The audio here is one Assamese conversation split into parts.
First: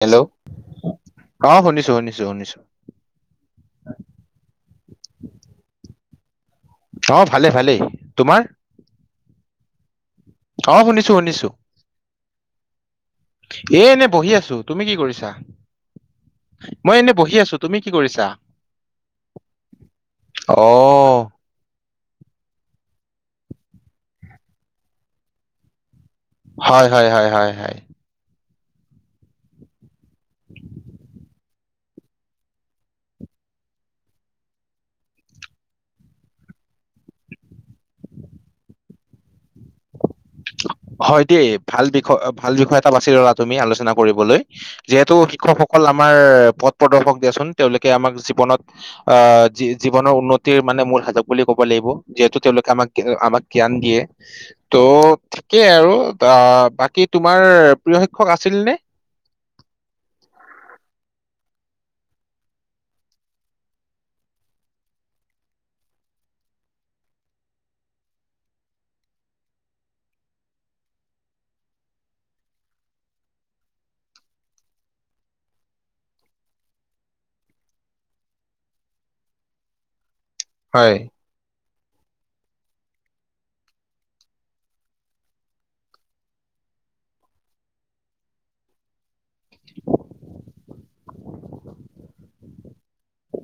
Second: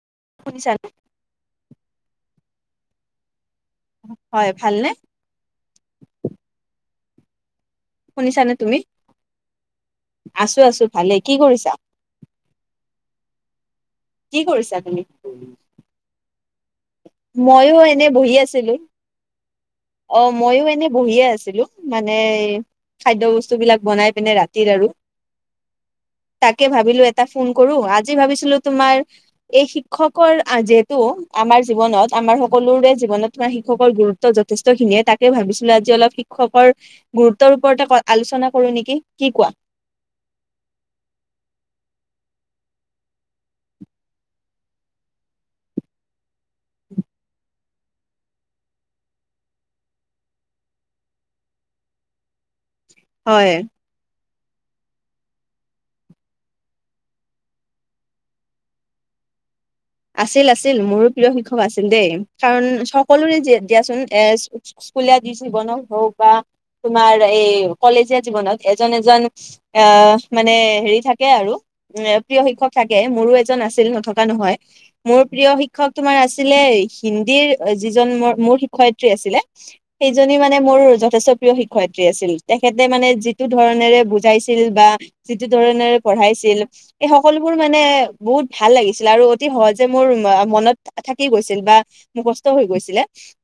হেল্ল' শুনিছানে অ শুনিছো শুনিছো শুনিছো হয় ভালনে অ ভালে ভালেই তোমাৰ শুনিছানে তুমি আছো অ আছো শুনিছো ভালে কি শুনিছো কৰিছা? এ এনে বহি কি আছো তুমি কি কৰিছা মই এনে বহি আছো তুমি মইও কি এনে কৰিছা বহি আছিলো অ মইও এনে বহিয়ে আছিলো মানে খাদ্য বস্তু বিলাক বনাই পিনে ৰাতিৰ আৰু তাকে হয় ভাবিলো হয় এটা হয় ফোন হয় কৰো হয় আজ আ ভাবিছিলো তোমাৰ এই শিক্ষকৰ যিহেতু আমাৰ জীৱনত আমাৰ সকলোৰে জীৱনত থোৱা শিক্ষকৰ গুৰুত্ব যথেষ্ট খিনিয়ে তাকে ভাবিছিলো আজি অলপ শিক্ষকৰ গুৰুত্বৰ ওপৰতে আলোচনা কৰো নেকি কি কোৱা হয় দেই ভাল বিষয় ভাল বিষয় এটা বাছি ললা তুমি আলোচনা কৰিবলৈ যিহেতু শিক্ষকসকল আমাৰ পথ প্ৰদৰ্শক দিয়াচোন তেওঁলোকে আমাক জীৱনত আহি জীৱনৰ উন্নতিৰ মানে মূল সাজু বুলি ক'ব লাগিব যিহেতু তেওঁলোকে আমাক আমাক হয় জ্ঞান দিয়ে ত' ঠিকেই আৰু বাকী তোমাৰ প্ৰিয় শিক্ষক আছিল নে আছিল আছিল মোৰো প্ৰিয় শিক্ষক আছিল দেই কাৰণ সকলোৰে দিয়াচোন এ স্কুলীয়া জীৱনত হওক বা তোমাৰ এই কলেজীয়া জীৱনত এজন এজন আহ মানে হেৰি থাকে আৰু এ প্ৰিয় শিক্ষক থাকে মোৰো এজন আছিল নথকা নহয় মোৰ প্ৰিয় শিক্ষক তোমাৰ আছিলে, হিন্দীৰ যিজন মোৰ শিক্ষয়িত্ৰী আছিলে। সেইজনে মানে মোৰ হয় যথেষ্ট প্ৰিয় শিক্ষক য়িত্ৰী আছিল, তেখেতে মানে যিটো ধৰণেৰে বুজাইছিল বা, যিটো ধৰণেৰে পঢ়াইছিল, এই সকলোবোৰ মানে বহুত ভাল লাগিছিল আৰু- অতিসহজে মোৰ মনত থাকি গৈছিল বা মোৰ কষ্ট হৈ গৈছিলে।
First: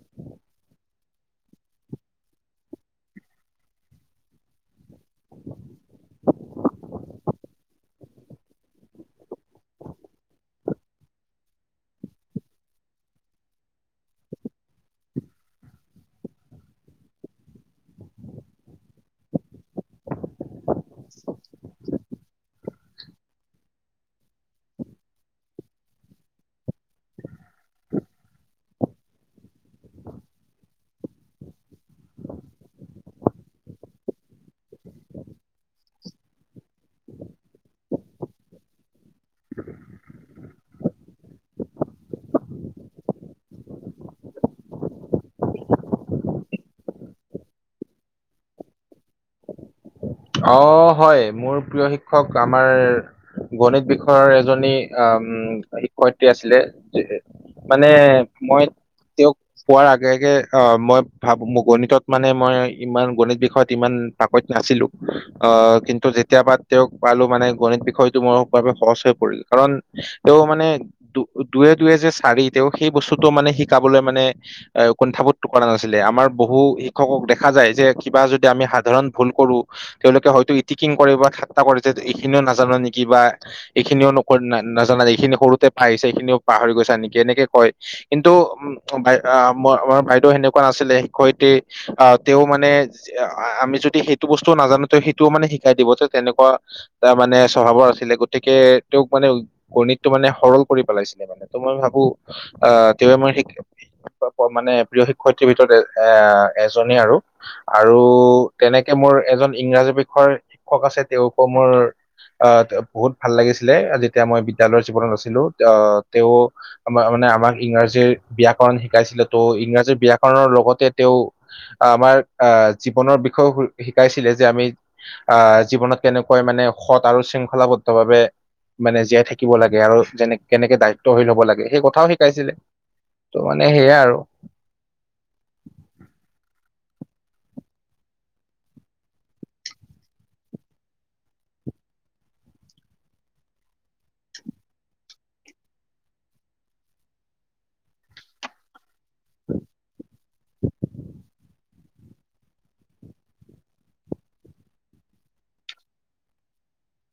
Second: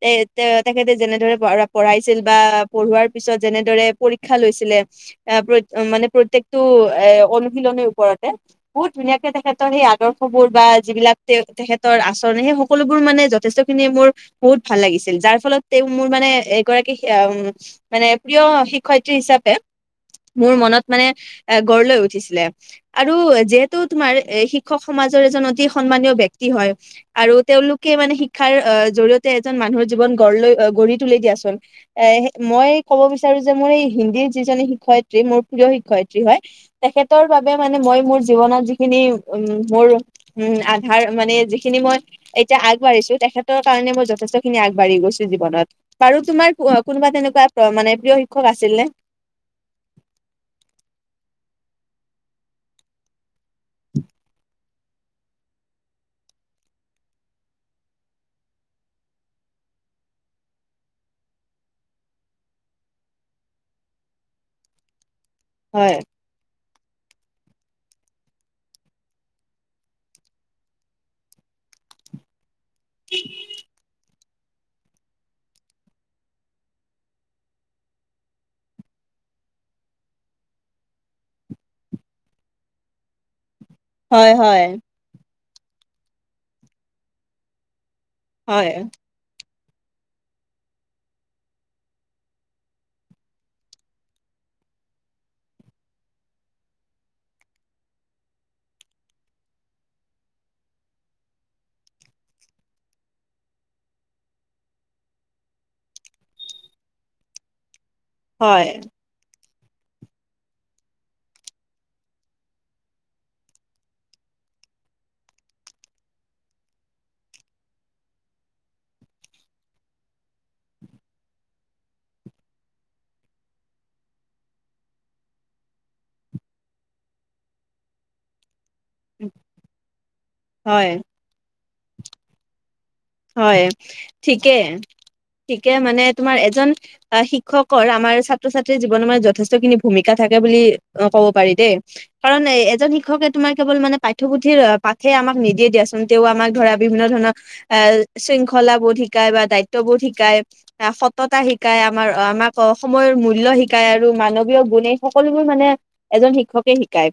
এ তে তেখেতে যেনেদৰে পঢ়াইছিল বা পঢ়োৱাৰ পিছত যেনেদৰে পৰীক্ষা লৈছিলে, মানে প্ৰত্যেকটো এ অনুশীলনীৰ ওপৰতে, বহুত ধুনীয়াকে তেখেতৰ সেই আদৰ্শ বোৰ বা, যিবিলাক তে তেখেতৰ আচৰণ সেই সকলোবোৰ মানে যথেষ্টখিনি মোৰ, বহুত ভাল লাগিছিল, যাৰ ফলত তেওঁ মোৰ মানে এগৰাকী- মানে প্ৰিয় শিক্ষয়িত্ৰী হিচাপে মোৰ মনত, মানে গঢ় লৈ উঠিছিলে আৰু যিহেতু তোমাৰ এ শিক্ষক সমাজৰ এজন অতি সন্মানীয় ব্যক্তি হয়। আৰু তেওঁলোকে মানে শিক্ষাৰ জৰিয়তে এজন মানুহৰ জীৱন গঢ় লৈ, গঢ়ি তুলি দিয়েচোন, এ মই কব বিচাৰো যে মোৰ এই হিন্দীৰ যিজনী শিক্ষয়িত্ৰী, মোৰ প্ৰিয় শিক্ষয়িত্ৰী হয়। তেখেতৰ বাবে মানে মই মোৰ জীৱনত যিখিনি মোৰ- উম্, আধাৰ মানে যিখিনি মই- এতিয়া আগবাঢ়িছো, তেখেতৰ কাৰণে মই যথেষ্টখিনি আগবাঢ়ি গৈছোঁ জীৱনত। বাৰু তোমাৰ কোনোবা তেনেকুৱা মানে প্ৰিয় শিক্ষক আছিল নে? অ' হয়, মোৰ প্ৰিয় শিক্ষক আমাৰ। গণিত বিষয়ৰ এজনী আহ্ শিক্ষয়িত্ৰী আছিলে। মানে মই তেওঁক- পোৱাৰ আগে আগে অ', মই ভাবো মই গণিতত মানে মই ইমান গণিত বিষয়ত ইমান প্ৰাকৈত নাছিলোঁ। অ', হয় কিন্তু যে। যেতিয়াবা তেওঁক পালো মানে গণিত বিষয়টো মোৰ বাবে সহজ হৈ পৰিল, কাৰণ তেওঁ মানে- দুয়ে দুয়ে যে চাৰি, তেওঁ সেই বস্তুটো মানে শিকাবলৈ মানে- এ কুণ্ঠাবোধ কৰা নাছিলে, আমাৰ বহু শিক্ষকক দেখা যায় যে, কিবা যদি আমি সাধাৰণ ভুল কৰোঁ। তেওঁলোকে হয়তো ইটিকিং কৰে বা ঠাট্টা কৰে যে, এইখিনিও নাজানা নেকি বা। এইখিনিও নক হয় হয় নাজানা, এইখিনি সৰুতে পাই আহিছা, এইখিনিও পাহৰি গৈছাঁ নেকি এনেকে কয়। কিন্তু হয় উম্ আহ্ আমাৰ বাইদেউ তেনেকুৱা নাছিলে, শিক্ষয়ত্ৰী আহ্ তেওঁ মানে, আমি যদি সেইটো বস্তু নাজানোঁ, তেওঁ সেইটোও মানে শিকাই দিব যে তেনেকুৱা, তাৰ মানে স্বভাৱৰ আছিলে, গতিকে তেওঁক মানে গণিতটো মানে সৰল কৰি পেলাইছিলে। ত মই ভাবোঁ অ', তেওঁ আমাৰ শিক্ষ মানে প্ৰিয় শিক্ষয়িত্ৰীৰ ভিতৰত এ এজনীয়ে আৰু, আৰু হয় তেনেকে মোৰ এজন ইংৰাজী বিষয়ৰ শিক্ষক আছে, তেওঁকো মোৰ- অ', বহুত ভাল লাগিছিলে, যেতিয়া মই বিদ্যালয়ৰ জীৱনত আছিলোঁ, অ', তেওঁ- আমাৰ মানে, আমাক ইংৰাজীৰ ব্যায়কৰণ শিকাইছিলে, ত' ইংৰাজীৰ ব্যায়কৰণৰ লগতে তেওঁ- আমাৰ আহ্ জীৱনৰ বিষয়েও- শিকাইছিলে যে আমি অ', জীৱনত কেনেকৈ মানে সৎ আৰু শৃংখলাবদ্ধ ভাৱে, মানে জীয়াই থাকিব লাগে আৰু যেনে কেনেকে হয় দায়িত্বশীল হ'ব লাগে, সেই কথাও শিকাইছিলে। ত' হয় মানে সেয়াই আৰু ঠিকে, ঠিকে মানে তোমাৰ এজন- আহ্ শিক্ষকৰ আমাৰ ছাত্ৰ-ছাত্ৰীৰ জীৱনৰ মান যথেষ্টখিনি ভূমিকা থাকে বুলি ক'ব পাৰি দেই। কাৰণ এজন শিক্ষকে তোমাৰ কেৱল মানে পাঠ্যপুথিৰ পাঠে আমাক নিদিয়ে দিয়াচোন। তেওঁ আমাক ধৰা বিভিন্ন ধৰণৰ, আহ্ শৃংখলাবোৰ শিকাই বা দায়িত্ব বোৰ শিকায়, সততা শিকায়। শিকাই আমাৰ আমাক সময়ৰ মূল্য শিকাই আৰু মানৱীয় গুণ এই সকলোবোৰ মানে- এজন শিক্ষকে শিকায়।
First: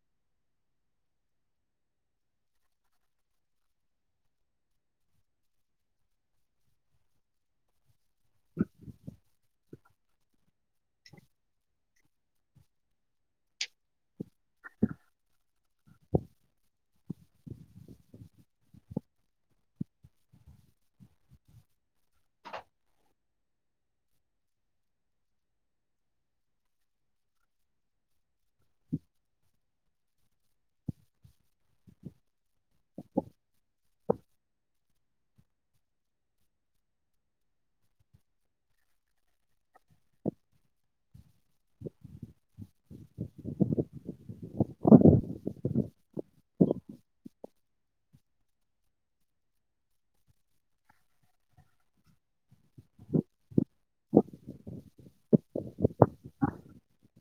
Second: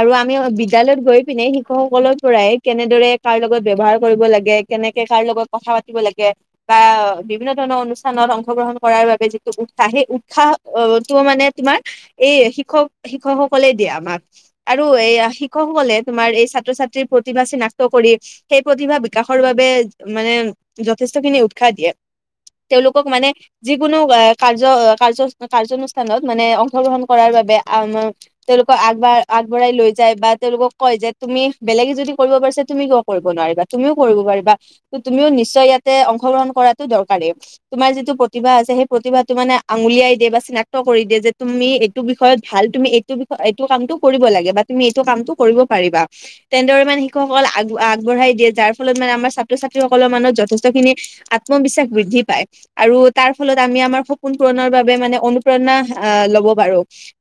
আৰু আমি বিদ্যালয়ত গৈ পিনে শিক্ষকসকলৰ পৰাই কেনেদৰে কাৰ লগত ব্যৱহাৰ কৰিব লাগে, কেনেকে কাৰ লগত কথা পাতিব লাগে, বা বিভিন্ন ধৰণৰ অনুষ্ঠানত অংশগ্ৰহণ কৰাৰ বাবে যিটো উৎসাহ, সেই উৎসাহটো মানে তোমাৰ, এই শিক্ষক শিক্ষকসকলে দিয়ে আমাক আৰু এই শিক্ষকসকলে তোমাৰ এই ছাত্ৰ ছাত্ৰীৰ প্ৰতিভা চিনাক্ত কৰি সেই প্ৰতিভা বিকাশ বাবে মানে যথেষ্ট খিনি উৎসাহ দিয়ে তেওঁলোকক মানে যিকোনো কাৰ্য কাৰ কাৰ্যঅনুষ্ঠানত মানে অংশগ্ৰহণ কৰাৰ বাবে তেওঁলোকক আগবঢ় আগবঢ়াই লৈ যায় বা তেওঁলোকক কয় যে তুমি বেলেগে যদি কৰিব পাৰিছে তুমি ক কৰিব নোৱাৰিবা তুমিও কৰিব পাৰিবা ত তুমিও নিশ্চয় ইয়াতে অংশগ্ৰহণ কৰাতটো দৰকাৰেই তোমাৰ যিটো প্ৰতিভা আছে সেই প্ৰতিভাটো মানে আঙুলিয়াই দিয়ে বা চিনাক্ত কৰি দিয়ে যে তুমি এইটো বিষয়ত ভাল তুমি এইটো বিষয় এইটো কামটো কৰিব লাগে বা তুমি এইটো কামটো কৰিব পাৰিবা তেনেদৰে মানে শিষকসকলক আগ আগবঢ়াই দিয়ে যাৰ ফলত মানে আমাৰ ছাত্ৰ ছাত্ৰীসকলৰ মনত যথেষ্টখিনি আত্মবিশ্বাস বৃদ্ধি পায় আৰু তাৰ ফলত আমি আমাৰ সপোন পুৰণৰ বাবে মানে অনুপ্ৰেৰণা আহ লব পাৰো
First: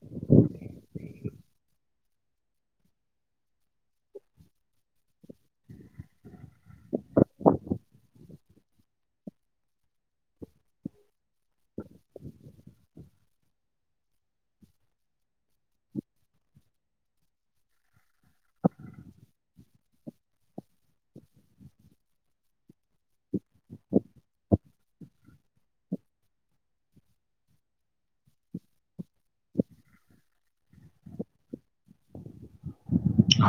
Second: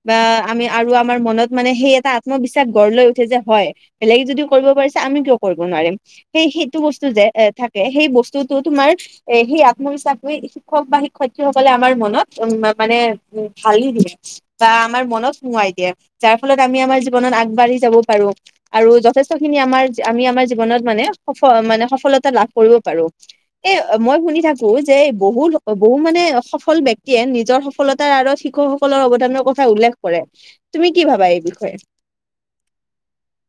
বা আমি আৰু আমাৰ মনত মানে সেই এটা আত্মবিশ্বাস গঢ় লৈ উঠে যে হয় বেলেগে যদি কৰিব পাৰিছে আমি কিয় কৰিব নোৱাৰিম সেই সেইটো বস্তু যে এ থাকে সেই বস্তুতটো তোমাৰ এ সেই আত্মবিশ্বাস হৈ শিক্ষক বা শিক্ষয়িত্ৰীসকলে আমাৰ মনত উ মানে ভালি দিলে বা আমাৰ মনত সোৱাই দিয়ে যাৰ ফলত আমি আমাৰ জীৱনত আগবাঢ়ি যাব পাৰো আৰু যথেষ্ট খিনি আমাৰ আমি আমাৰ জীৱনত মানে সফ মানে সফলতা লাভ কৰিব পাৰো এ মই শুনি থাকো যে বহু বহু মানে সফল ব্যক্তিয়ে নিজৰ সফলতাৰ আৰত শিক্ষকসকলৰ অৱদানৰ কথা উল্লেখ কৰে তুমি কি ভাবা এই বিষয়ে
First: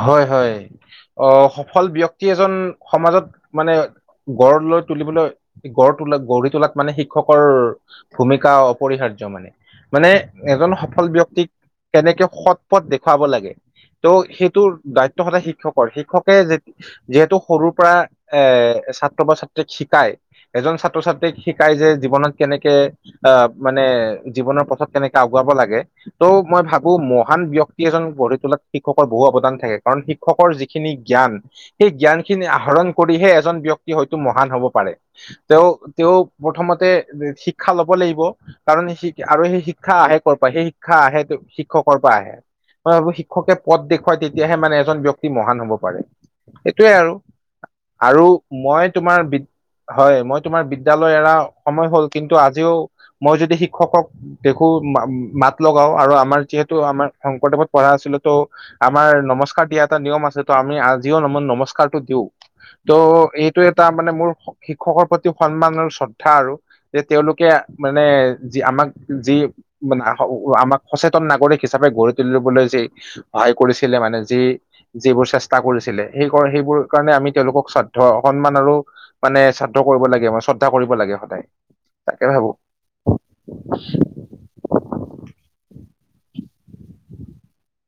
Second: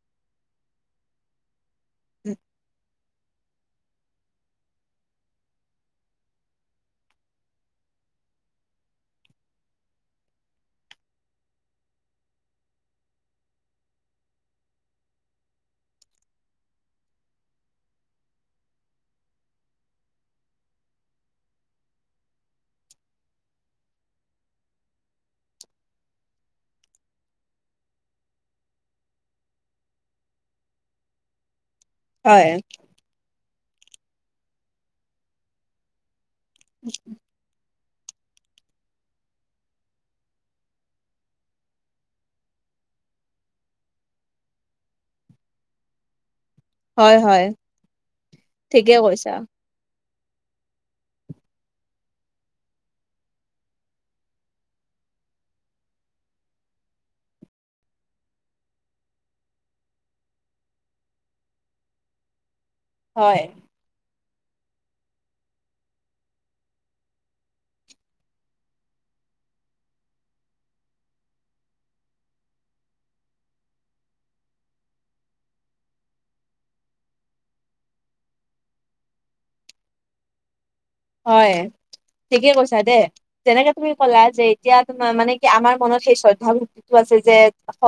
হয় হয় অ সফল ব্যক্তি এজন সমাজত মানে গড় লৈ তুলিবলৈ গড় তোলা গঢ়ি তোলাত মানে শিক্ষকৰ ভূমিকা অপৰিহাৰ্য মানে মানে এজন সফল ব্যক্তিক কেনেকে সৎ পথ দেখুৱাব লাগে ত' সেইটোৰ দায়িত্ব সদায় শিক্ষকৰ শিক্ষকে যে যিহেতু সৰুৰ পৰা এ ছাত্ৰ বা ছাত্ৰীক শিকায় এজন ছাত্ৰ ছাত্ৰীক শিকায় যে জীৱনত কেনেকে আহ মানে জীৱনৰ পথত কেনেকে আগুৱাব লাগে ত মই ভাবো মহান ব্যক্তি এজন গঢ়ি তোলা তিক শিক্ষকৰ বহু অৱদান থাকে কাৰণ শিক্ষকৰ যিখিনি জ্ঞান সেই জ্ঞান খিনি হয় আহৰণ কৰিহে এজন ব্যক্তি হয়তো মহান হ'ব পাৰে তেওঁ তেওঁ প্ৰথমতে শ শিক্ষা ল'ব লাগিব কাৰণ স আৰু সেই শিক্ষা আহে কৰ'ৰ পৰা সেই শিক্ষা আহে শিক্ষকৰ পৰা আহে মই ভাবো শিক্ষকে পদ দেখুৱাই তেতিয়াহে মানে এজন ব্যক্তি মহান হব পাৰে এইটোৱে আৰু হয় হয় আৰু মই ঠিকে তোমাৰ কৈছা বিদ হয় মই তোমাৰ বিদ্যালয় এৰা সময় হ'ল কিন্তু আজিও মই যদি শিক্ষকক দেখো মাত লগাও আৰু আমাৰ যিহেতু আমাৰ শংকৰদেৱত পঢ়া আছিলো তো আমাৰ নমস্কাৰ দিয়া এটা নিয়ম আছে তো আমি আজিও ন নমস্কাৰটো দিও ত' হয় এইটো এটা মানে মোৰ শিক্ষকৰ প্ৰতি সন্মান আৰু শ্ৰদ্ধা আৰু যে তেওঁলোকে মানে যি আমাক যি মানে আমাক সচেতন নাগৰিক হিচাপে গঢ়ি তুলিবলৈ যে ভায় কৰিছিলে মানে যি যিবোৰ চেষ্টা কৰিছিলে সেই সেইবোৰ কাৰণে আমি তেওঁলোকক শ্ৰাদ্ধা সন্মান আৰু মানে ছাত্ৰ কৰিব লাগে আমাৰ কৰিব লাগে সদায় হয় তাকে ঠিকে ভাবো কৈছা দেই তেনেকে তুমি ক'লা যে এতিয়া তোম মানে কি আমাৰ মনত সেই শ্ৰদ্ধা ভক্তিটো আছে যে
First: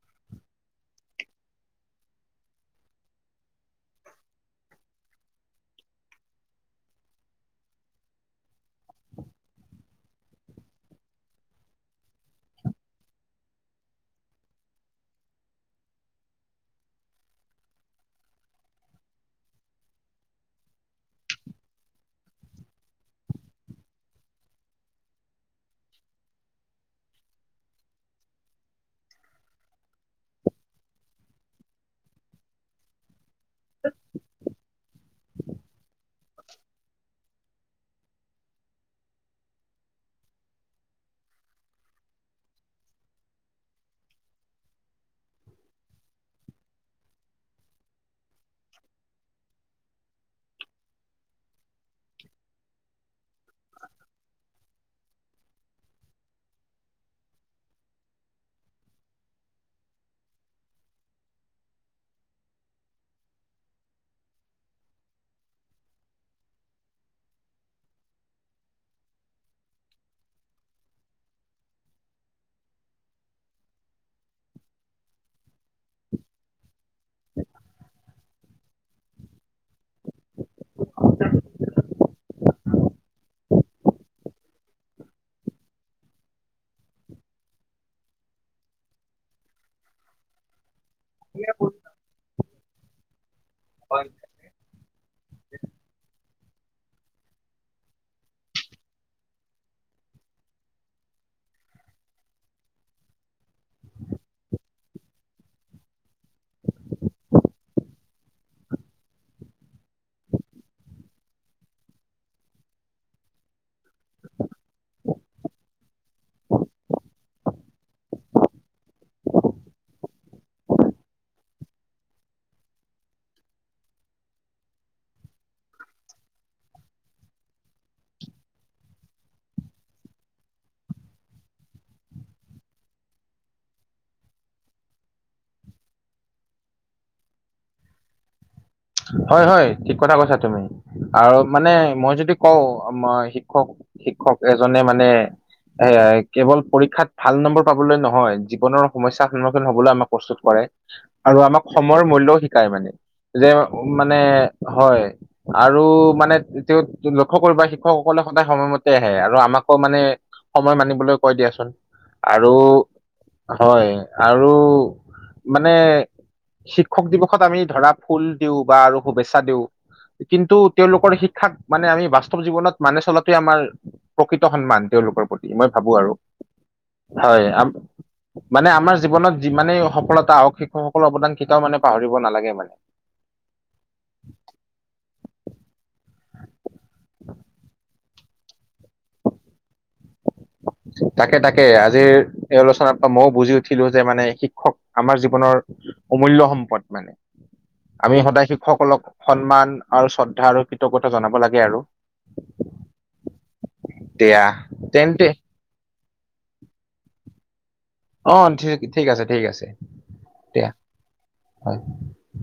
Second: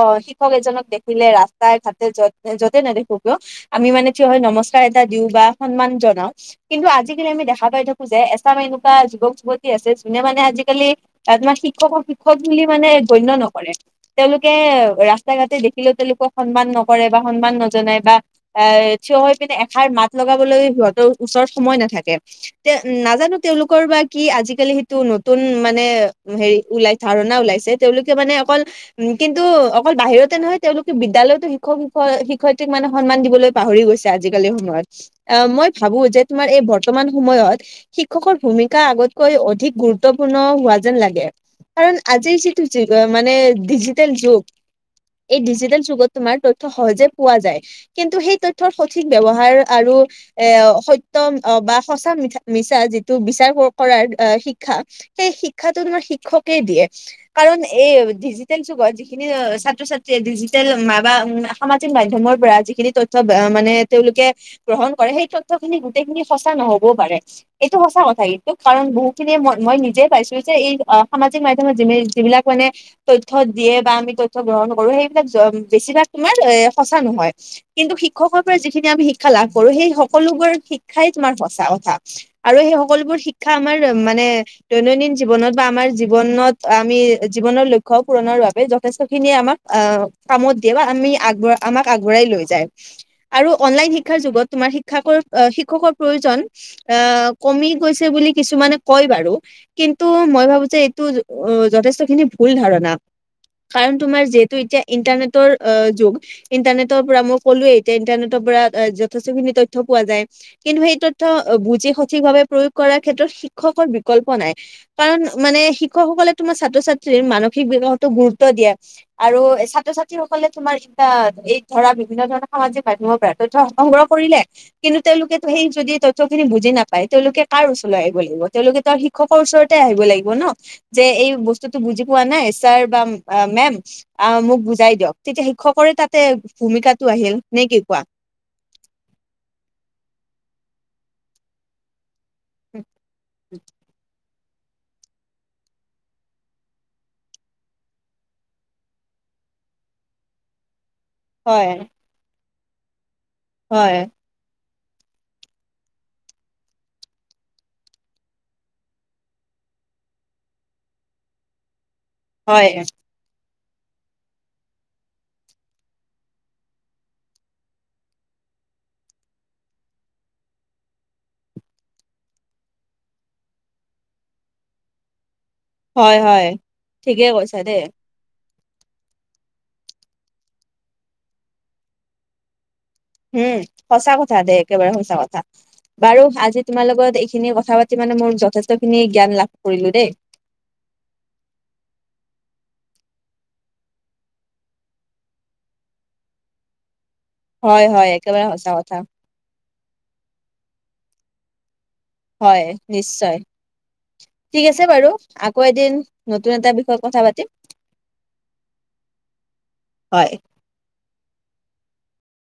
অ শিক্ষক এজনক দেখিলে ৰাস্তাই ঘাটে য'ত য'তে নেদেখো কিয় আমি মানে কি হয় নমস্কাৰ এটা দিও বা সন্মান জনাও কিন্তু আজিকালি আমি দেখা পাই থাকো যে এছাম এনেকুৱা যুৱক যুৱতী আছে যোনে মানে আজিকালি তাত তোমাৰ শিক্ষকক শিক্ষক বুলি মানে গণ্য নকৰে তেওঁলোকে ৰাস্তা ঘাটে দেখিলেও তেওঁলোকক সন্মান নকৰে বা সন্মান নজনায় বা এ থিয় হৈ পিনে এষাৰ মাত লগাবলৈ সিহঁতৰ ওচৰত সময় নাথাকে। তে নাজানো তেওঁলোকৰ বা কি আজিকালি সেইটো নতুন মানে হেৰি ওলাই ধাৰণা ওলাইছে, তেওঁলোকে মানে অকল উ কিন্তু অকল বাহিৰতে নহয়, তেওঁলোকে বিদ্যালয়তো শিক্ষক শিক্ষয়িত্ৰীক মানে সন্মান দিবলৈ পাহৰি গৈছে। আজিকালিৰ সময়ত আহ মই ভাবো যে তোমাৰ এই বৰ্তমান সময়ত শিক্ষকৰ ভূমিকা আগতকৈ অধিক গুৰুত্বপূৰ্ণ হোৱা যেন লাগে। কাৰণ আজি যিটো যুগৰ মানে ডিজিটেল যুগ। এই ডিজিটেল যুগত তোমাৰ তথ্য সহজে পোৱা যায়। কিন্তু সেই তথ্যৰ সঠিক ব্যৱহাৰ আৰু এ সত্যম বা সঁচা মিছা মিছা যিটো বিচাৰ কৰাৰ শিক্ষা, সেই শিক্ষাটো তোমাৰ শিক্ষকেই দিয়ে। কাৰণ এই ডিজিটেল যুগত যিখিনি ছাত্ৰ ছাত্ৰীয়ে ডিজিটেল মা সামাজিক মাধ্যমৰ পৰা যিখিনি তথ্য মানে তেওঁলোকে গ্ৰহণ কৰে সেই তথ্যখিনি গোটেইখিনি সঁচা নহ'বও পাৰে। এইটো সঁচা কথা, এইটো কাৰণ বহুতখিনিয়ে মই মই নিজে পাইছো, যে এই সামাজিক মাধ্যমত যোনে যিবিলাক মানে তথ্য দিয়ে বা আমি তথ্য গ্ৰহণ নকৰো সেইবিলাক বেছিভাগ তোমাৰ সঁচা নহয়, কিন্তু শিক্ষকত যিখিনি আমি শিক্ষা লাভ কৰো সেই সকলোবোৰ শিক্ষাই তোমাৰ সঁচা কথা। আৰু সেই সকলোবোৰ শিক্ষা আমাৰ মানে দৈনন্দিন জীৱনত বা আমাৰ জীৱনত আমি জীৱনৰ লক্ষ্য পূৰণৰ বাবে যথেষ্ট খিনিয়ে আমাক অ' কামত দিয়ে, বা আমি আমাক আগবঢ়াই লৈ যায়, আৰু অনলাইন শিক্ষাৰ যুগত তোমাৰ শিক্ষাক শিক্ষকৰ প্ৰয়োজন আহ কমি গৈছে বুলি কিছুমানে কয় বাৰু। কিন্তু মই ভাবো যে এইটো যথেষ্ট খিনি ভুল ধাৰণা কাৰণ তোমাৰ যিহেতু এতিয়া ইন্টাৰনেটৰ যুগ। ইণ্টাৰনেটৰ পৰা মই ক'লোৱেই এতিয়া ইণ্টাৰনেটৰ পৰা যথেষ্টখিনি তথ্য পোৱা যায়। কিন্তু সেই তথ্য বুজি সঠিকভাৱে প্ৰয়োগ কৰাৰ ক্ষেত্ৰত শিক্ষকৰ বিকল্প নাই। কাৰণ মানে শিক্ষকসকলে তোমাৰ ছাত্ৰ ছাত্ৰীৰ মানসিক বিকাশতো গুৰুত্ব দিয়া। আৰু ছাত্ৰ ছাত্ৰীসকলে তোমাৰ এই ধৰা বিভিন্ন ধৰণৰ সামাজিক মাধ্যমৰ পৰা তথ্য সংগ্ৰহ কৰিলে, কিন্তু তেওঁলোকে সেই যদি ত থ্য খিনি বুজি নাপায়, তেওঁলোকে কাৰ ওচৰলৈ আহিব লাগিব? তেওঁলোকে তো শিক্ষকৰ ওচৰতে আহিব লাগিব ন। যে এই বস্তুটো বুজি পোৱা নাই ছাৰ বা মেম অ' মোক বুজাই দিয়ক। তেতিয়া শিক্ষকৰে তাতে ভূমিকাটো আহিল নে কি কোৱা? হয়, হয় ঠিক কথা কৈছা তুমি। আৰু মানে মই যদি কওঁ আ শিক্ষক শিক্ষক এজনে মানে এ কেৱল পৰীক্ষাত ভাল নম্বৰ পাবলৈ নহয় জীৱনৰ সমস্যাৰ সন্মুখীন হবলৈ আমাক প্ৰস্তুত কৰে। আৰু আমাক হয় সময়ৰ মূল্যও শিকায় মানে, যে হয় মানে হয়। আৰু মানে তেওঁ লক্ষ কৰিবা শিক্ষকসকলে সদায় সময়মতে আহে, আৰু আমাকো মানে সময় মানিবলৈ কৈ দিয়াচোন। আৰু হয় হয়, আৰু মানে শিক্ষক দিৱসত আমি ধৰা ফুল দিওঁ বা আৰু শুভেচ্ছা দিওঁ কিন্তু তেওঁলোকৰ শিক্ষাক মানে আমি বাস্তৱ জীৱনত মানে চলাতোৱে আমাৰ প্ৰকৃত সন্মান তেওঁলোকৰ প্ৰতি মই ভাবো আৰু, হয় হয় ঠিকেই হয়। কৈছা দেই মানে আমাৰ জীৱনত যিমানেই সফলতা আহক শিক্ষক সকলৰ অৱদান কেতিয়াও মানে পাহৰিব নালাগে মানে। উম সঁচা কথা দে একেবাৰে সঁচা কথা। বাৰু আজি তোমাৰ লগত এইখিনি কথা পাতি মানে মোৰ যথেষ্ট খিনি জ্ঞান লাভ কৰিলো দেই। তাকে তাকে আজিৰ এই আলোচনাৰ পৰা মইও বুজি উঠিলো যে মানে শিক্ষক আমাৰ জীৱনৰ অমূল্য সম্পদ মানে। হয় হয় আমি একেবাৰে সদায় সঁচা কথা শিক্ষসকলক সন্মান আৰু শ্ৰদ্ধা আৰু কৃতজ্ঞতা জনাব লাগে আৰু। হয়, নিশ্চয় দিয়া ঠিক আছে বাৰু তেন্তে কৌ এদিন নতুন এটা বিষয়ত কথা পাতিম। অ', ঠিক, ঠিক আছে, ঠিক আছে, হয় দিয়া, হয়।